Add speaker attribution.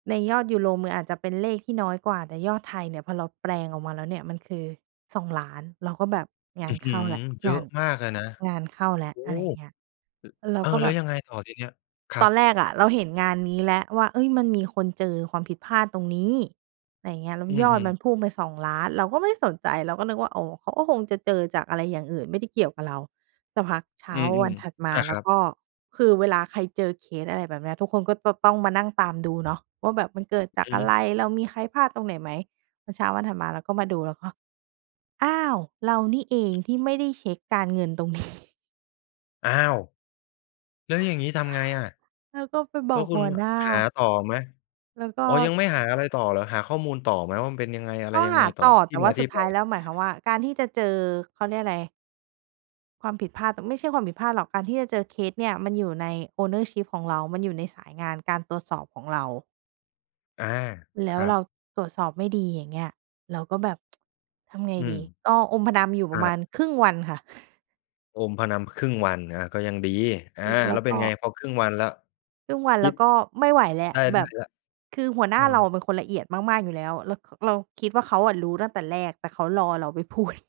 Speaker 1: ในยอดยูโร มืออาจจะเป็นเลขที่น้อยกว่า แต่ยอดไทยเนี่ยพอเราแปลงออกมาแล้วเนี่ย มันคือ 2,000,000 เราก็แบบง
Speaker 2: อ
Speaker 1: า
Speaker 2: ื้
Speaker 1: น
Speaker 2: อฮ
Speaker 1: เ
Speaker 2: ื
Speaker 1: ข้า
Speaker 2: อ!
Speaker 1: แล้ว
Speaker 2: เยอ
Speaker 1: งา
Speaker 2: ะ
Speaker 1: น
Speaker 2: มากเลยนะ
Speaker 1: งานเข้าแล้ว
Speaker 2: โอ้!
Speaker 1: อะไรอย่
Speaker 2: ล
Speaker 1: างเงี้ย เรา
Speaker 2: เอ่อ
Speaker 1: ก็
Speaker 2: แ
Speaker 1: แ
Speaker 2: ล
Speaker 1: บ
Speaker 2: ้ว
Speaker 1: บ
Speaker 2: ยังไงต่อทีนี้? คร
Speaker 1: ต
Speaker 2: ั
Speaker 1: อน
Speaker 2: บ
Speaker 1: แรกอะ เราเห็นงานนี้แหละว่า เฮ้ย มันมีคนเจอความผิดพลาดตรงนี้ ไรอย่างเงี้ย แล้ว
Speaker 2: อื
Speaker 1: ยอด
Speaker 2: อ
Speaker 1: มั
Speaker 2: ๆ
Speaker 1: นพุ่งไป 2,000,000 เราก็ไม่ได้สนใจ เราก็นึกว่า อ๋อ เขาก็คงจะเจอจากอะไรอย่างอื่น ไม่ได้เกี่ยวกับเรา สักพักเช้
Speaker 2: อ
Speaker 1: า
Speaker 2: ื
Speaker 1: วั
Speaker 2: ม
Speaker 1: นถัดม
Speaker 2: ๆ
Speaker 1: า
Speaker 2: อา
Speaker 1: แล
Speaker 2: ค
Speaker 1: ้
Speaker 2: ร
Speaker 1: ว
Speaker 2: ับ
Speaker 1: ก็คือเวลาใครเจอเคสอะไรแบบนี้ ทุกคนก็จะต้องมานั่งตามดูเนาะว่าแบบ "มันเกิดจาก
Speaker 2: อือ
Speaker 1: อะ
Speaker 2: ฮ
Speaker 1: ไ
Speaker 2: ึ
Speaker 1: ร? เรามีใครพลาดตรงไหนไหม?" แล้วเช้าวันถัดมาเราก็มาดูแล้วก็ "อ้าว! เรานี่เองที่ไม่ได้เช็กการเงินตรง นี้"
Speaker 2: อ้าว! แล้วอย่างงี้ทำไงอะ
Speaker 1: แล้วก็ไปบ
Speaker 2: แล้
Speaker 1: อ
Speaker 2: ว
Speaker 1: ก
Speaker 2: คุ
Speaker 1: ห
Speaker 2: ณ
Speaker 1: ัวหน้า
Speaker 2: หาต่อไหม?
Speaker 1: แล้วก็
Speaker 2: อ๋อ ยังไม่หาอะไรต่อเหรอ หาข้อมูลต่อไหมว่า มันเป็นยังไงอะไร
Speaker 1: ก็
Speaker 2: ยัง
Speaker 1: ห
Speaker 2: ไง
Speaker 1: า
Speaker 2: ต่อ
Speaker 1: ต่อ
Speaker 2: ท
Speaker 1: แ
Speaker 2: ี
Speaker 1: ต
Speaker 2: ่
Speaker 1: ่
Speaker 2: ม
Speaker 1: ว่
Speaker 2: า
Speaker 1: า
Speaker 2: ท
Speaker 1: ส
Speaker 2: ี
Speaker 1: ุ
Speaker 2: ่
Speaker 1: ด
Speaker 2: ไ
Speaker 1: ท
Speaker 2: ป?
Speaker 1: ้ายแล้ว หมายความว่าการที่จะเจอ เขาเรียกอะไร ความผิดพลาด ไม่ใช่ความผิดพลาดหรอก การที่จะเจอเคสเนี่ย มันอยู่ใน Ownership ของเรา มันอยู่ในสายงานการตรวจสอบของเรา
Speaker 2: อา
Speaker 1: แล
Speaker 2: ค
Speaker 1: ้ว
Speaker 2: รั
Speaker 1: เรา
Speaker 2: บ
Speaker 1: ตรวจสอบไม่ดี อย่างเงี้ย เราก็แบบ ทำไง
Speaker 2: อื
Speaker 1: ด
Speaker 2: ม
Speaker 1: ี ก็อมพนำ อยู่
Speaker 2: ค
Speaker 1: ปร
Speaker 2: ร
Speaker 1: ะ
Speaker 2: ั
Speaker 1: มา
Speaker 2: บ
Speaker 1: ณครึ่งวันค่ะ
Speaker 2: อมพะนำครึ่งวัน อ่า ก็ยังดี อา
Speaker 1: แล
Speaker 2: แ
Speaker 1: ้
Speaker 2: ล้
Speaker 1: ว
Speaker 2: วเป็
Speaker 1: ก
Speaker 2: น
Speaker 1: ็
Speaker 2: ไง พอครึ่งวันแล้ว
Speaker 1: ครึ่งวัน
Speaker 2: ค
Speaker 1: เร
Speaker 2: ิ
Speaker 1: า
Speaker 2: ด
Speaker 1: ก็ไม่ไหวแล้
Speaker 2: ไ
Speaker 1: ว
Speaker 2: ด้
Speaker 1: แ
Speaker 2: ได
Speaker 1: บ
Speaker 2: ้
Speaker 1: บ
Speaker 2: แล้ว
Speaker 1: คือหัวหน
Speaker 2: เอ
Speaker 1: ้าเราอ
Speaker 2: อ
Speaker 1: ะเป็นคนละเอียดมาก ๆ อยู่แล้ว ร เราคิดว่า เขาอะรู้ตั้งแต่แรก แต่เขารอเราไป พูด